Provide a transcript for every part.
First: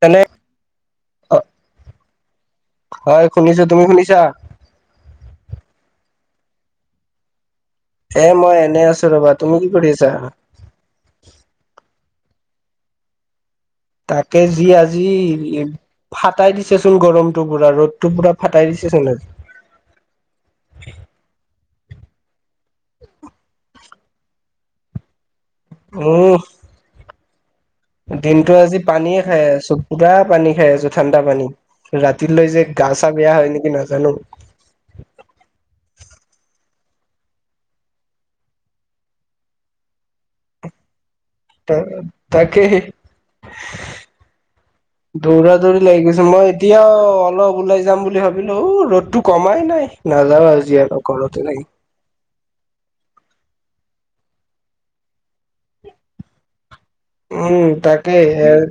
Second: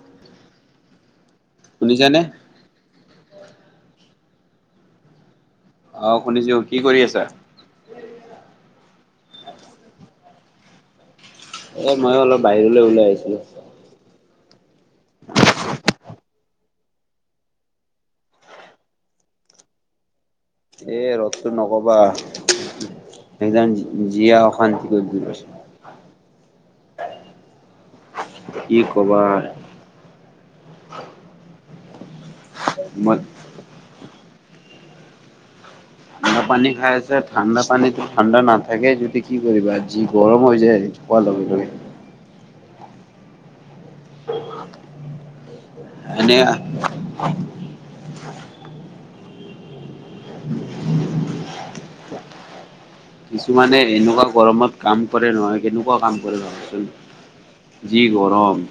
তেনে শুনিছানে? হয় শুনিছো, তুমি শুনিছা? অ, শুনিছোঁ। কি কৰি আছা? এ মই এনে আছো ৰবা। তুমি কি কৰি আছা? এ মইও অলপ বাহিৰলৈ ওলাই আহিছিলো। তাকে যি আজি ফা ফাটাই দিছে চোন গৰমটো পুৰা ৰ'দটো পুৰা ফাটাই দিছেচোন আজি এ ৰদটো নকবা একদ জীয়াই অশান্তি কৰি দি উম দিনতো কি আজি পানীয়ে ক'বা খাই আছো পুৰা পানী খাই আছো ঠাণ্ডা পানী ৰাতি লৈ যায় গা চা মই বেয়া হয় নেকি নাজানো ঠাণ্ডা পানী খাইছে ঠাণ্ডা পানীটো ঠাণ্ডা নাথাকে যদি কি কৰিবা যি গৰম হৈ যায় খোৱা লগে লগে তাকে দৌৰা লাগি গৈছে এনে মই এতিয়াও অলপ ওলাই যাম বুলি ভাব লো ৰ'দটো কমাই নাই নাযাও আজি আৰু আৰু ঘৰতে থাকিম কিছুমানে এনেকুৱা গৰমত কাম কৰে নহয় কেনেকুৱা কাম কৰে উম ভাৱচোন যি তাকেই গৰম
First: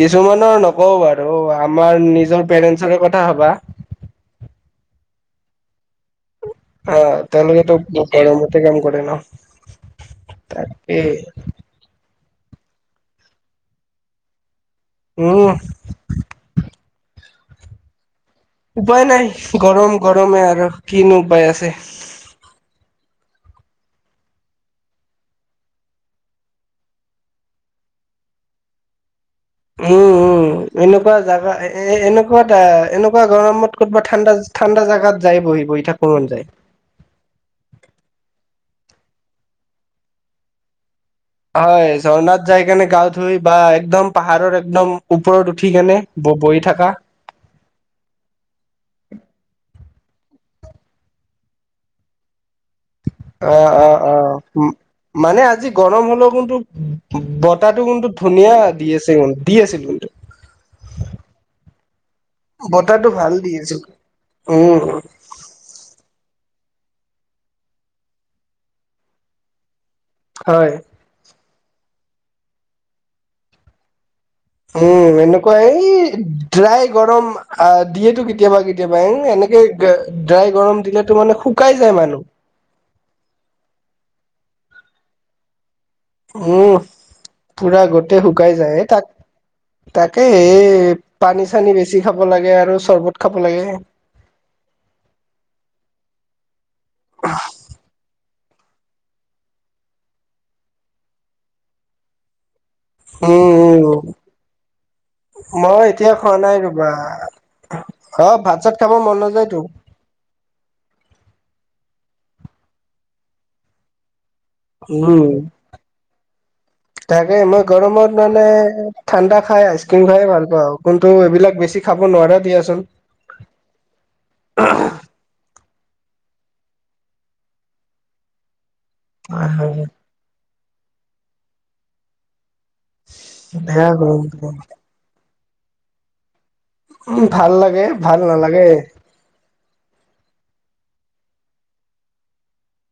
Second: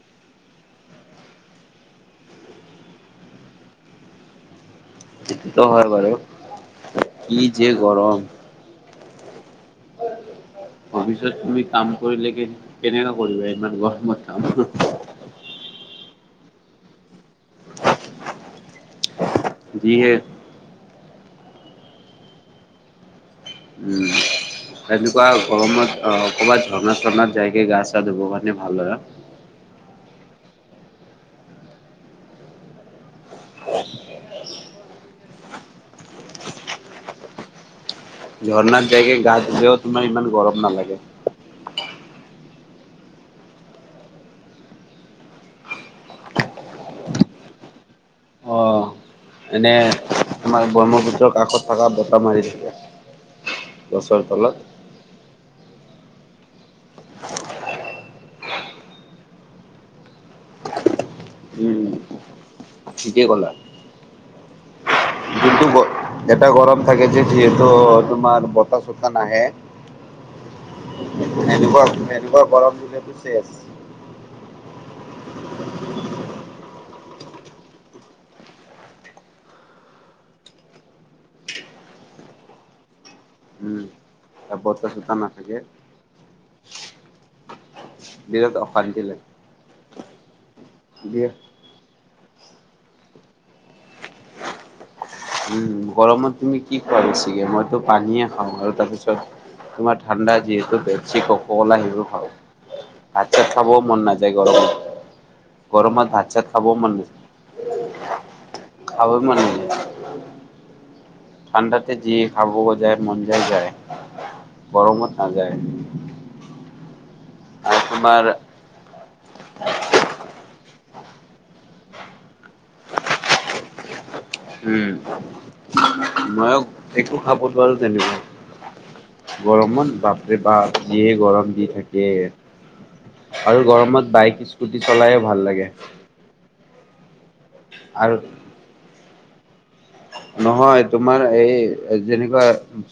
কিছুমানৰ নকওঁ বাৰু আমাৰ নিজৰ পেৰেন্টছৰে কথা ভাবা [inaudible] সেইটো হয় বাৰু অ কি যে তেওঁলোকেতো গৰম। গৰমতে কাম কৰে ন তাকে অফিচত তুমি কাম কৰিলে কি কেনেকা কৰিবা ইমান গৰমত কাম উম উপায় নাই। গৰম যিহে গৰমে আৰু কিনো উপায় আছে। উম। এনেকুৱা গৰমত অ কবাত ঝৰ্ণা ঝৰ্ণাত যাইকে গা চা ধুব কাৰণে ভাল হয়। উম, উম। এনেকুৱা জাগা এ এনেকুৱাত এনেকুৱা গৰমত ক'ত বা ঠাণ্ডা ঠাণ্ডা জাগাত যাই বহি বহি থাকব মন যায়। ঝৰ্ণাত যায় কে গা ধুলেও তোমাৰ ইমান গৰম নালাগে। হয় ঝৰ্ণাত যাই কেনে গা ধুই বা একদম পাহাৰৰ একদম ওপৰত উঠি কেনে ব বৈ থাকা। অ। এনে আমাৰ ব্ৰহ্মপুত্ৰ কাষত থাকা বতাহ মাৰি থাকে। অ-অ-অ গছৰ তলত মানে আজি গৰম [unintelligible] কিন্তু বতাহটো কিন্তু ধুনীয়া দি আছিল, দি আছিল কিন্তু। উম। বতাহটো ঠিকেই ভাল দি আছে, উম। কিন্তু এটা গৰম থাকে যে যিহেতু তোমাৰ বতাহ চতা নাহে। হয়। এনে এনেকোৱা গৰম দিলেতো চেচ। উম, এনেকুৱা এই ড্ৰাই গৰম আহ দিয়েতো কেতিয়াবা কেতিয়াবা। এ এনেকে ড্ৰাই গৰম দিলেতো মানে শুকাই যায় মানুহ। উম, [unintelligible] নাথকে। উম। পুৰা গোটেই বিৰাট শুকাই যায়। অশান্তি তাক লাগে। তাকে এই দিয়া পানী-চানী বেছি খাব লাগে আৰু চৰ্বত খাব লাগে। উম গৰমত তুমি কি খোৱা বেছিকে? মইতো পানীয়েে খাওঁ আৰু তাৰছত তোমাৰ ঠাণ্ডা যিহেতু পেপচি, ক'ককলা সেইবোৰ খাওঁ। উম, ভাত-চাত খাবও উম, মন নাযায় গৰমত। মই গৰমত এতিয়া ভাত খোৱা চাত নাই খাবও ৰ'বা। মন নাযায় অ, ভাত-চাত খাব খাবই মন নাযায়টো। নাযায় ঠাণ্ডাতে যি খাব জায় মন যায় যায়। গৰমত উম নাযায়। তাকে মই আৰু গৰমত তোমাৰ মানে ঠাণ্ডা খাই আইচকিম খাই ভাল পাওঁ। কোনটো এইবিলাক বেছি খাব নোৱাৰা দিয়াচোন। উম, মইও একো খাব নোৱাৰো তেনেকে। হয় হয় গৰমত বাপৰে বাপ যিয়ে গৰম দি থাকে। আৰু বেয়া গৰমত গৰম বাইক, স্কুটি চলায়েভাল লাগে। উ ভাল লাগে? আৰু ভাল নালাগে। [unintelligible] নহয়, তোমাৰ এই যেনেকুৱা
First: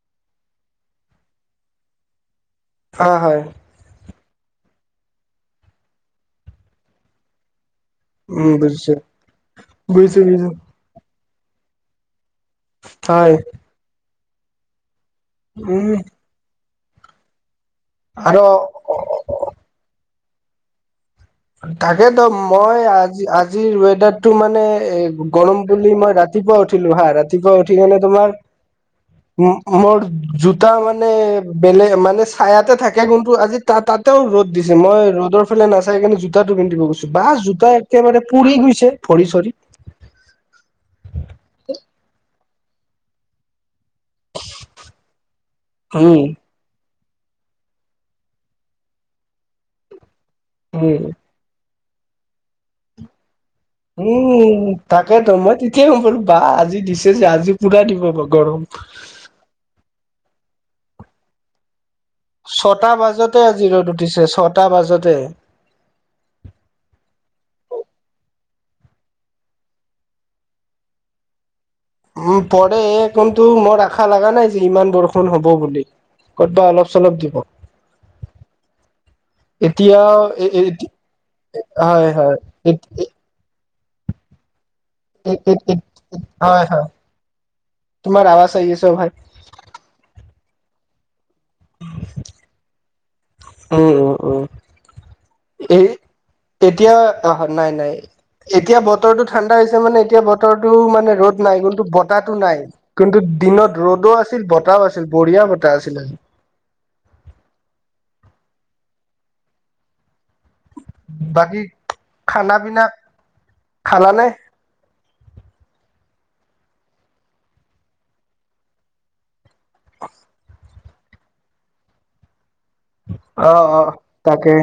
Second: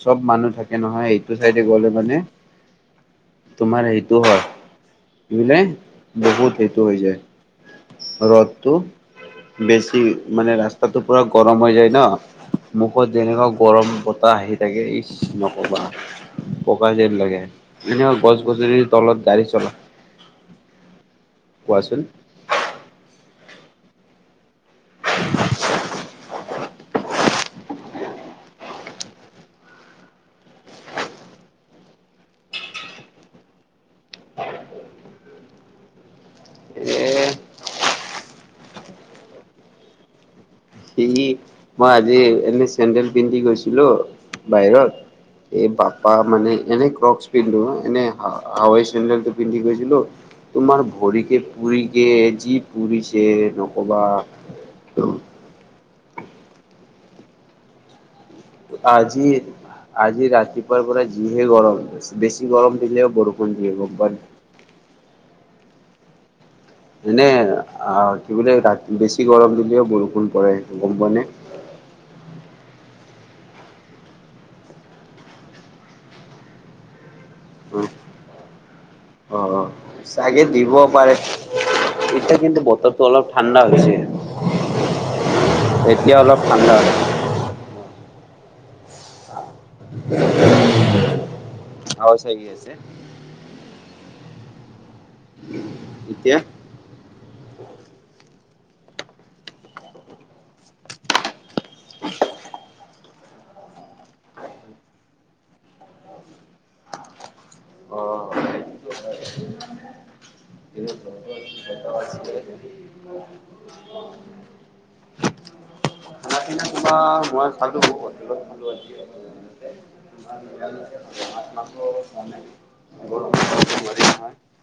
চব মানুহ থাকে নহয়। এইটো চাইদে গলে মানে হয়, হয়। টো হয়। [unintelligible] বহুত সেইটো হৈ যায়। উম ৰ'দটো বুজিছো বেছি, বুজিছো বুজিছো মানে ৰাস্তাটো পুৰা গৰম হৈ যায় ন। মুখত হয় যেনেকুৱা গৰম বতাহ আহি থাকে নকবা, উম ককা যেন লাগে। এনেও আৰু গছ-গছনি তলত গাড়ী চলা কোৱাচোন তাকেটো মই আজি আজিৰ ৱেডাৰতটো মানে এ গৰম বুলি মই ৰাত ৰাতিপুৱা উঠিলো হা। ৰাতিপুৱা উঠি কিনে তোমাৰ মোৰ জোতা মানে বেলেগ মানে চায়াতে থাকে। কিন্তু আজি তাত তাতেও ৰ'দ দিছে। মই ৰ'দৰ ফালে নাচাই কিনে জোতাটো পিন্ধিব গৈছো। এ বাহ জোতা একেবাৰে পুৰি গৈছে ভৰি-চৰি। সেই মই আজি এনে চেণ্ডেল পিন্ধি গৈছো। হেল্ল বাহিৰত এই পাপা উম মানে এনেক। পিন্ধো এনে হ হাৱাই চেণ্ডেলটো পিন্ধি গৈছিলো তোমাৰ উম ভৰিকে পুৰি। কে যি পুৰিছে। নকবা উম থাকেতেতো মই তেতিয়াই হম পাৰলো বা আজি দিছে যে আজি পুৰা দিব বাৰু। আজি আজি ৰাতিপুৱাৰ পৰা যিহে গৰম দিছে। বেছি গৰম ছটা দিলেও বাজতে বৰষুণ আজি ৰ'দ দিব উঠিছে ছটা বত। বাজতে এনে কি বোলে বেছি গৰম দিলেও বৰষুণ পৰে গম পোৱানে। উম পৰে কিন্তু মোৰ আশা লগা নাই যে ইমান বৰষুণ হ'ব বুলি। কত বা অলপ চলপ দিব। অ অ। এতিয়াও চাগে দিব পাৰে হয় এতিয়া কিন্তু হয় বতৰটো অলপ ঠাণ্ডা হৈছে। এক এতিয়া অলপ হয় ঠাণ্ডা হয় তোমাৰ আৱাজ আহ আ চ ভাই। আৰু চাগে আছে। উ এই এতিয়া এতিয়া আহ নাই নাই। এতিয়া বতৰটো ঠাণ্ডা হৈছে মানে এতিয়া বতৰটো মানে ৰ'দ নাই কিন্তু বতাহটো নাই কিন্তু। দিনত ৰ'দ দো আছিল বতাহও আছিল বঢ়িয়া বতাহ আছিলে। অ' খানা বাকী খানা পিনা খালানে। পিনা তোমাৰ মই খালো হটেলত খালো আজি। মাছ মাংস খোৱা নাই গৰম অ অ নোৱাৰি নহয় তাকে।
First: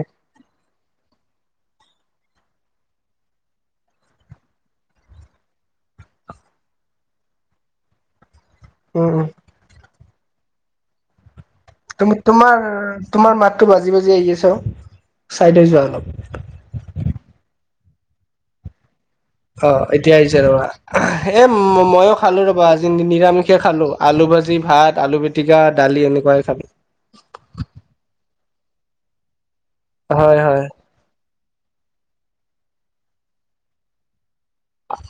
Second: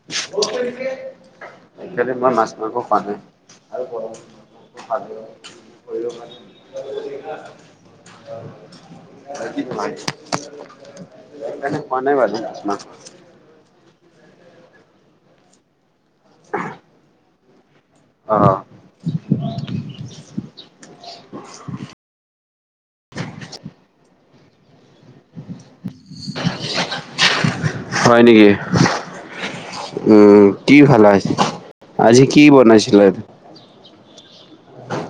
আজি কালি মই মাছ মাংস খোৱা নাই উম উম আৰু। [unintelligible] [unintelligible] খোৱা নাই তুমি বাৰু মাছ তোমাৰ মাংস তোমাৰ মাততো বাজি বাজি আহি চাইডে যোৱা অলপ। অ। অ এতিয়া আহি হৈছে ৰবা এ মইও খালো ৰবা আজ নিৰামিষে খালো আলু। ভাজি ভাত আলু পিটিকা দালি এনেকুৱাই খালো। হয় নেকি হয় উম হয় কি খালা আজি। আজি কি বনাইছিলে।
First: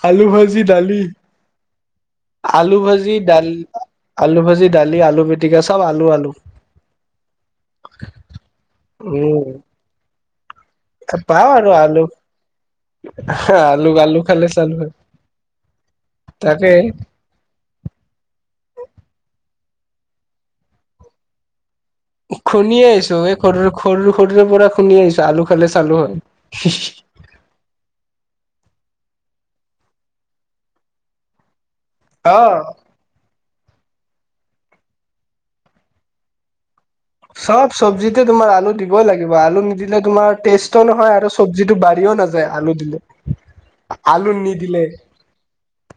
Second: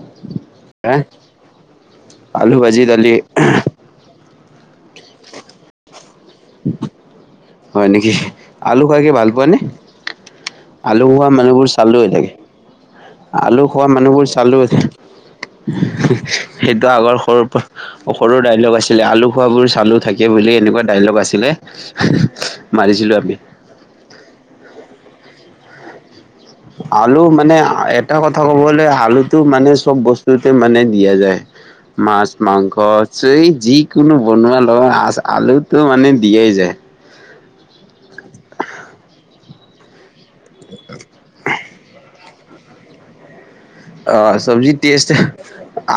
আলু, ভাজি দালি, হে আলু ভাজি দালি। আলু ভাজি ডালি আলু পিটিকা সব আলু আলু হয় নেকি আলু খাই কি ভাল পোৱা। উম নে- আলু খোৱা পাওঁ মানুহবোৰ আৰু চালে আলু থাকে আলু খোৱা আলু মানুহবোৰ খালে চালো চালু হয় থাকে। তাকে সেইটো আগৰ সৰুৰ পৰা সৰুৰ ডাইলগ আছিলে আলু খোৱ বোৰ। আলু থাকে বুলি এনেকোৱা ডাইলগ আছিলে। খুন্দি মাৰিছিলো আহিছো আমি এই সৰু সৰুৰে পৰা খুন্দি আহিছো আলু খালে চালু হয়। আলু মানে এটা কথা ক'বলে আলু। টো মানে চব বস্তুতে মানে দিয়া যায় মাছ অ মাংসছে। যিকোনো বনোৱা লগত আ আলুতো মানে দিয়েই যায়। চব চব্জিতে তোমাৰ আলু দিবই লাগিব আলু নিদিলে তোমাৰ। টেষ্টও নহয় আৰু চব্জিতটো বাঢ়িও নাযায় আলু দিলে। অ আলু চব্জি নিদিলে। টেষ্ট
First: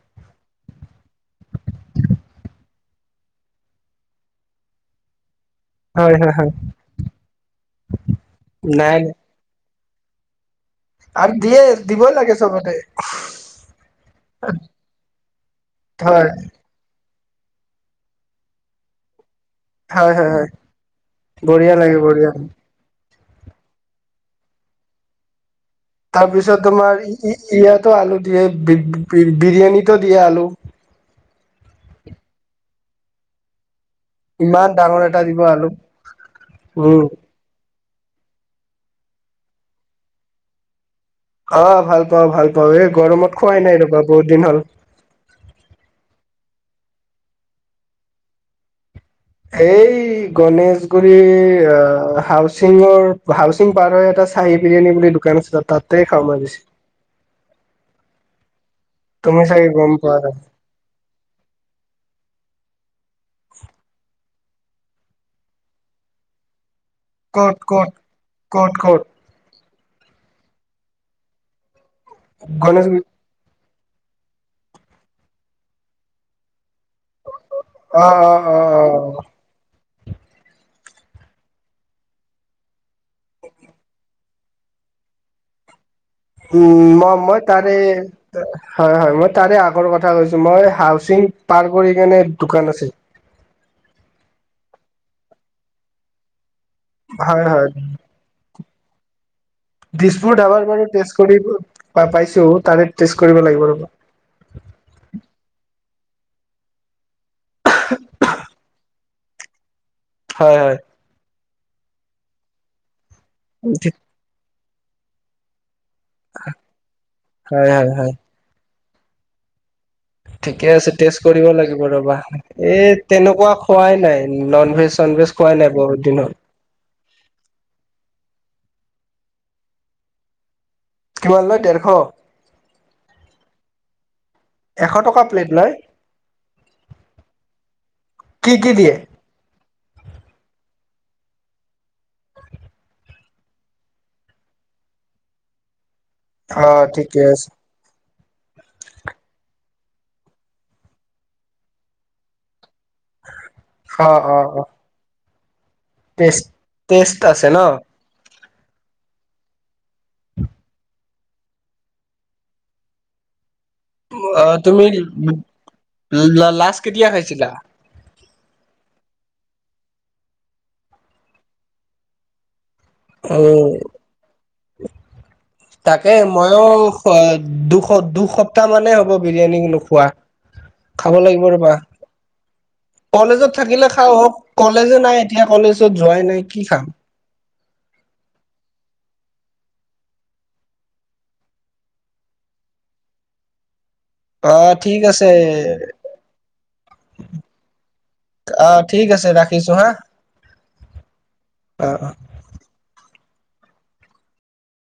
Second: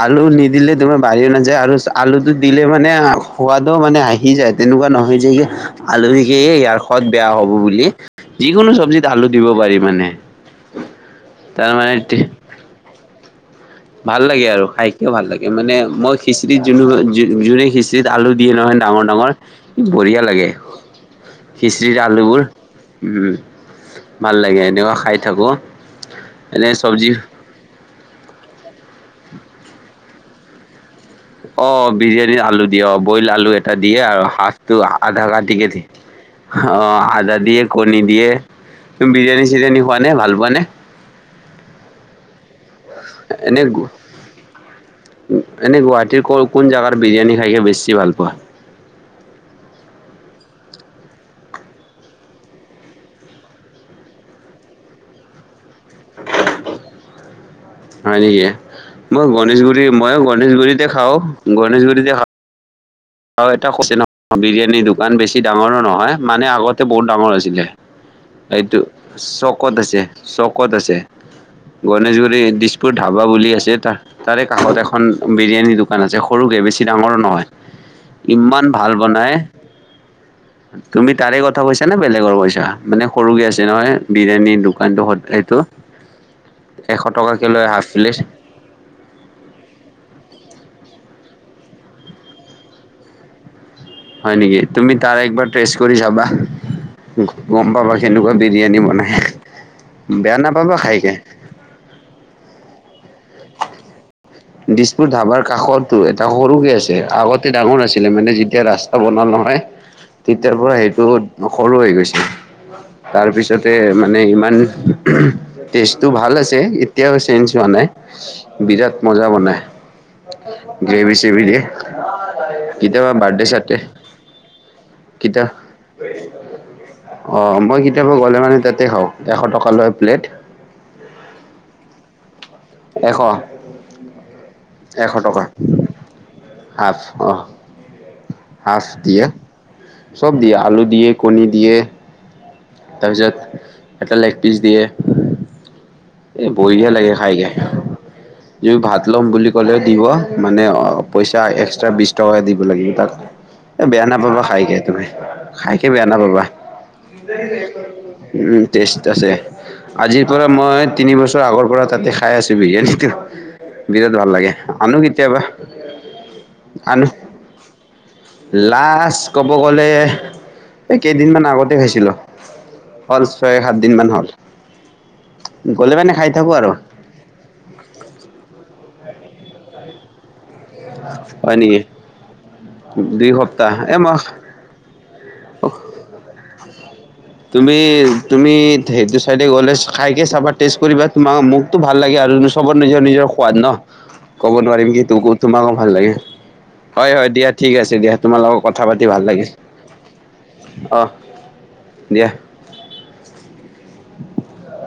আলু নিদিলে তোমাৰ বাঢ়িও নাযায় আৰু আলুটো দিলে মানে। সোৱাদও মানে আহি যায় তেনেকোৱা নহয় যে। আলু হয় হয় হয় শিকেইে ইয়াৰ সোৱদ বেয়া হ'ব বুলি যিকোনো নাই চব্জিত নাই আলু দিব পাৰিব। মানে। আৰু দিয়ে তাৰ মানে দিবই লাগে চবতে। [unintelligible] ভাল লাগে আৰু খাইকিয় ভাল লাগে মানে মই হয় খিচিৰি যোন। যোনে খিচিৰি আল দে নহয় ডাঙৰ ডাঙৰ। বঢ়িয়া হয় লাগে হয় বঢ়িয়া খিচৰি লাগে বঢ়িয়া আলুবোৰ উম। ভাল লাগে এনেকোৱা খাই থাকো। তাৰপিছত এনে তোমাৰ চব্জি ইয়াতো আলু দিয়ে বিৰিয়ানীটো দিয়ে। দে আলু- অ বিৰিয়ানী, আলু দিয় অ বইল আলু এটা দিয়ে আৰু ইমান সাতটো ডাঙৰ এটা আধা দিব আলু কাটিকে দিয়ে অ উম আধা দিয়ে- কণী দিয়ে তুমি বিৰিয়ানী চিৰিয়ানী খোৱা নে ভাল পোৱা নে অ ভাল পাওঁ ভাল পাওঁ। বাৰ এই গৰমত এনে খোৱাই নাই গু ৰবা বহুত দিন হ'ল- এনে গুৱাহাটীৰ ক কোন জাগাত বিৰিয়ানী খাইকে বেছি ভাল পোৱা। এই গণেশগুৰি হাউচিঙৰ হাউচিং পাৰ এটা- চাহ বিৰিয়ানী বুলি দোকান আছে তাতে খাওঁ মাজিছে [unintelligible] হয় নেকি মই তুমি চাগে গণেশগুৰি গম পোৱা মই নাই গণেশগুৰিতে খাও গণেশগুৰিতে খা- আৰু এটা ন বিৰিয়ানীৰ দোকান বেছি ডাঙৰো নহয় মানে আগত বহুত ডাঙৰ ক'ত আছিলে ক'ত ক'ত এইটো ক'ত চ চকত আছে চকত আছে গণেশগুৰি দিছপুৰ গণেশগুৰি ধাবা বুলি আছে। তাৰে কাষত এখন বিৰিয়ানীৰ দোকান আছে সৰুকে বেছি ডাঙৰো নহয়। অ', অ', ইমান ভাল অ', বনাই তুমি তাৰে কথা কৈছা নে বেলেগৰ কইছা মানে সৰুকে আছে নহয় বিৰিয়ানীৰ দোকানটো স এইটো উম এশ ম মই টকাকে লয় তাৰে হাফ প্লেট হয় হয় মই তাৰে আগৰ কথা কৈছো। মই হাউচিং পাৰ্কৰ স কাৰণে দোকান আছিল। হয় নেকি তুমি তাৰ একবাৰ টেচ কৰি চাবা হয়, হয়, গম পাবা কেনেকোৱা। বিৰিয়ানী বনাই। দিছপুৰ বেয়া ধাবাৰ নাপাবা বাৰু খাইকে পাইছো তাৰে টেষ্ট কৰিব লাগিব। ৰ'ব দিছপুৰ ধাবাৰ কাষৰতটো এটা সৰুকে আছে আগতে ডাঙৰ আছিলে মানে যেতিয়া ৰাস্তা বনালওঁ। হয়। তেতিয়াৰ হয়, পৰা হয়, সেইটো সৰু হৈ গৈছে তাৰ পিছতে মানে ইমান। ষ্টেটো ভাল আছে এতিয়াও চেঞ্জ হোৱা হয়, নাই হয়, হয়, বিৰাট মজা বনাই। ঠিকে আছে গ্ৰেভি টে'ষ্টত চেভি কৰিব দিয়ে লাগিব ৰবা এই কেতিয়াবা বাৰ্থডে তেনেকুৱা চাৰ্থডে খোৱাই নাই নন ভেজ। চন বেচ কিতা খোৱাই নাই বহুত দিনত। অ মই কেতিয়াবা গ'লে মানে তাতে খাওঁ এশ টকা লয় প্লেট। কিমান লয় ডেৰশ এশ। এশ টকা হাফঁ অ। কি কি হাঁফ দিয়ে চব দিয়ে আলু দিয়ে, কণী দিয়ে, - তাৰপিছত এটা লেগ পিচ দিয়ে,। এ অ', বঢ়িয়া লাগে ঠিকে আছে খাইকে। তুমি ভাত ল'ম বুলি ক'লেও দিব মানে অ পইচা এক্সট্ৰা বিশ টকা দিব লাগিব। বেয়া অ', নাপাবা অ', খাই অ', কিনে তুমি। খাইকে বেয়া নাপাবা। টেষ্ট টেষ্ট আছে ন? টেষ্ট আছে আজিৰ পৰা মই- তিনি বছৰ আগৰ পৰা তাতে খাই আছোঁ বিৰিয়ানীটো। বিৰাট ভাল লাগে অ' তুমি আনো কেতিয়াবা লাষ্ট আনো। কেতিয়া খাইছিলা? লাষ্ট ক'ব গ'লে এই কেইদিনমান আগতে খাইছিলোঁ। হ'ল ছয় উম, সাত দিন মান হ'ল। গ'লে তাকে মানে খাই থাকো ময়ো আৰু দু দুসপ্তাহ মানেই হ'ব বিৰিয়ানী নোখোৱা। খাব লাগিব হয় ৰ'বা। নেকি। দুই কলেজত সপ্তাহ থাকিলে এ মই খাওঁ কলেজে নাই এতিয়া কলেজত যোৱাই নাই কি খাম। তুমি তুমি সেইটো ছাইডে গ'লে খাইকে চাবা টেষ্ট কৰিবা তোমাক মোকতো ভাল লাগে। আৰু চবৰ নিজৰ নিজৰ সোৱাদ ন ক'ব অ' নোৱাৰিম কি ঠিক আছে তোমাকো ভাল লাগে। হয় হয় দিয়া ঠিক আছে দিয়া তোমাৰ লগত অ' কথা পাতি ঠিক ভাল আছে লাগিল। ৰাখিছো হা অ অ অ। দিয়া [unintelligible]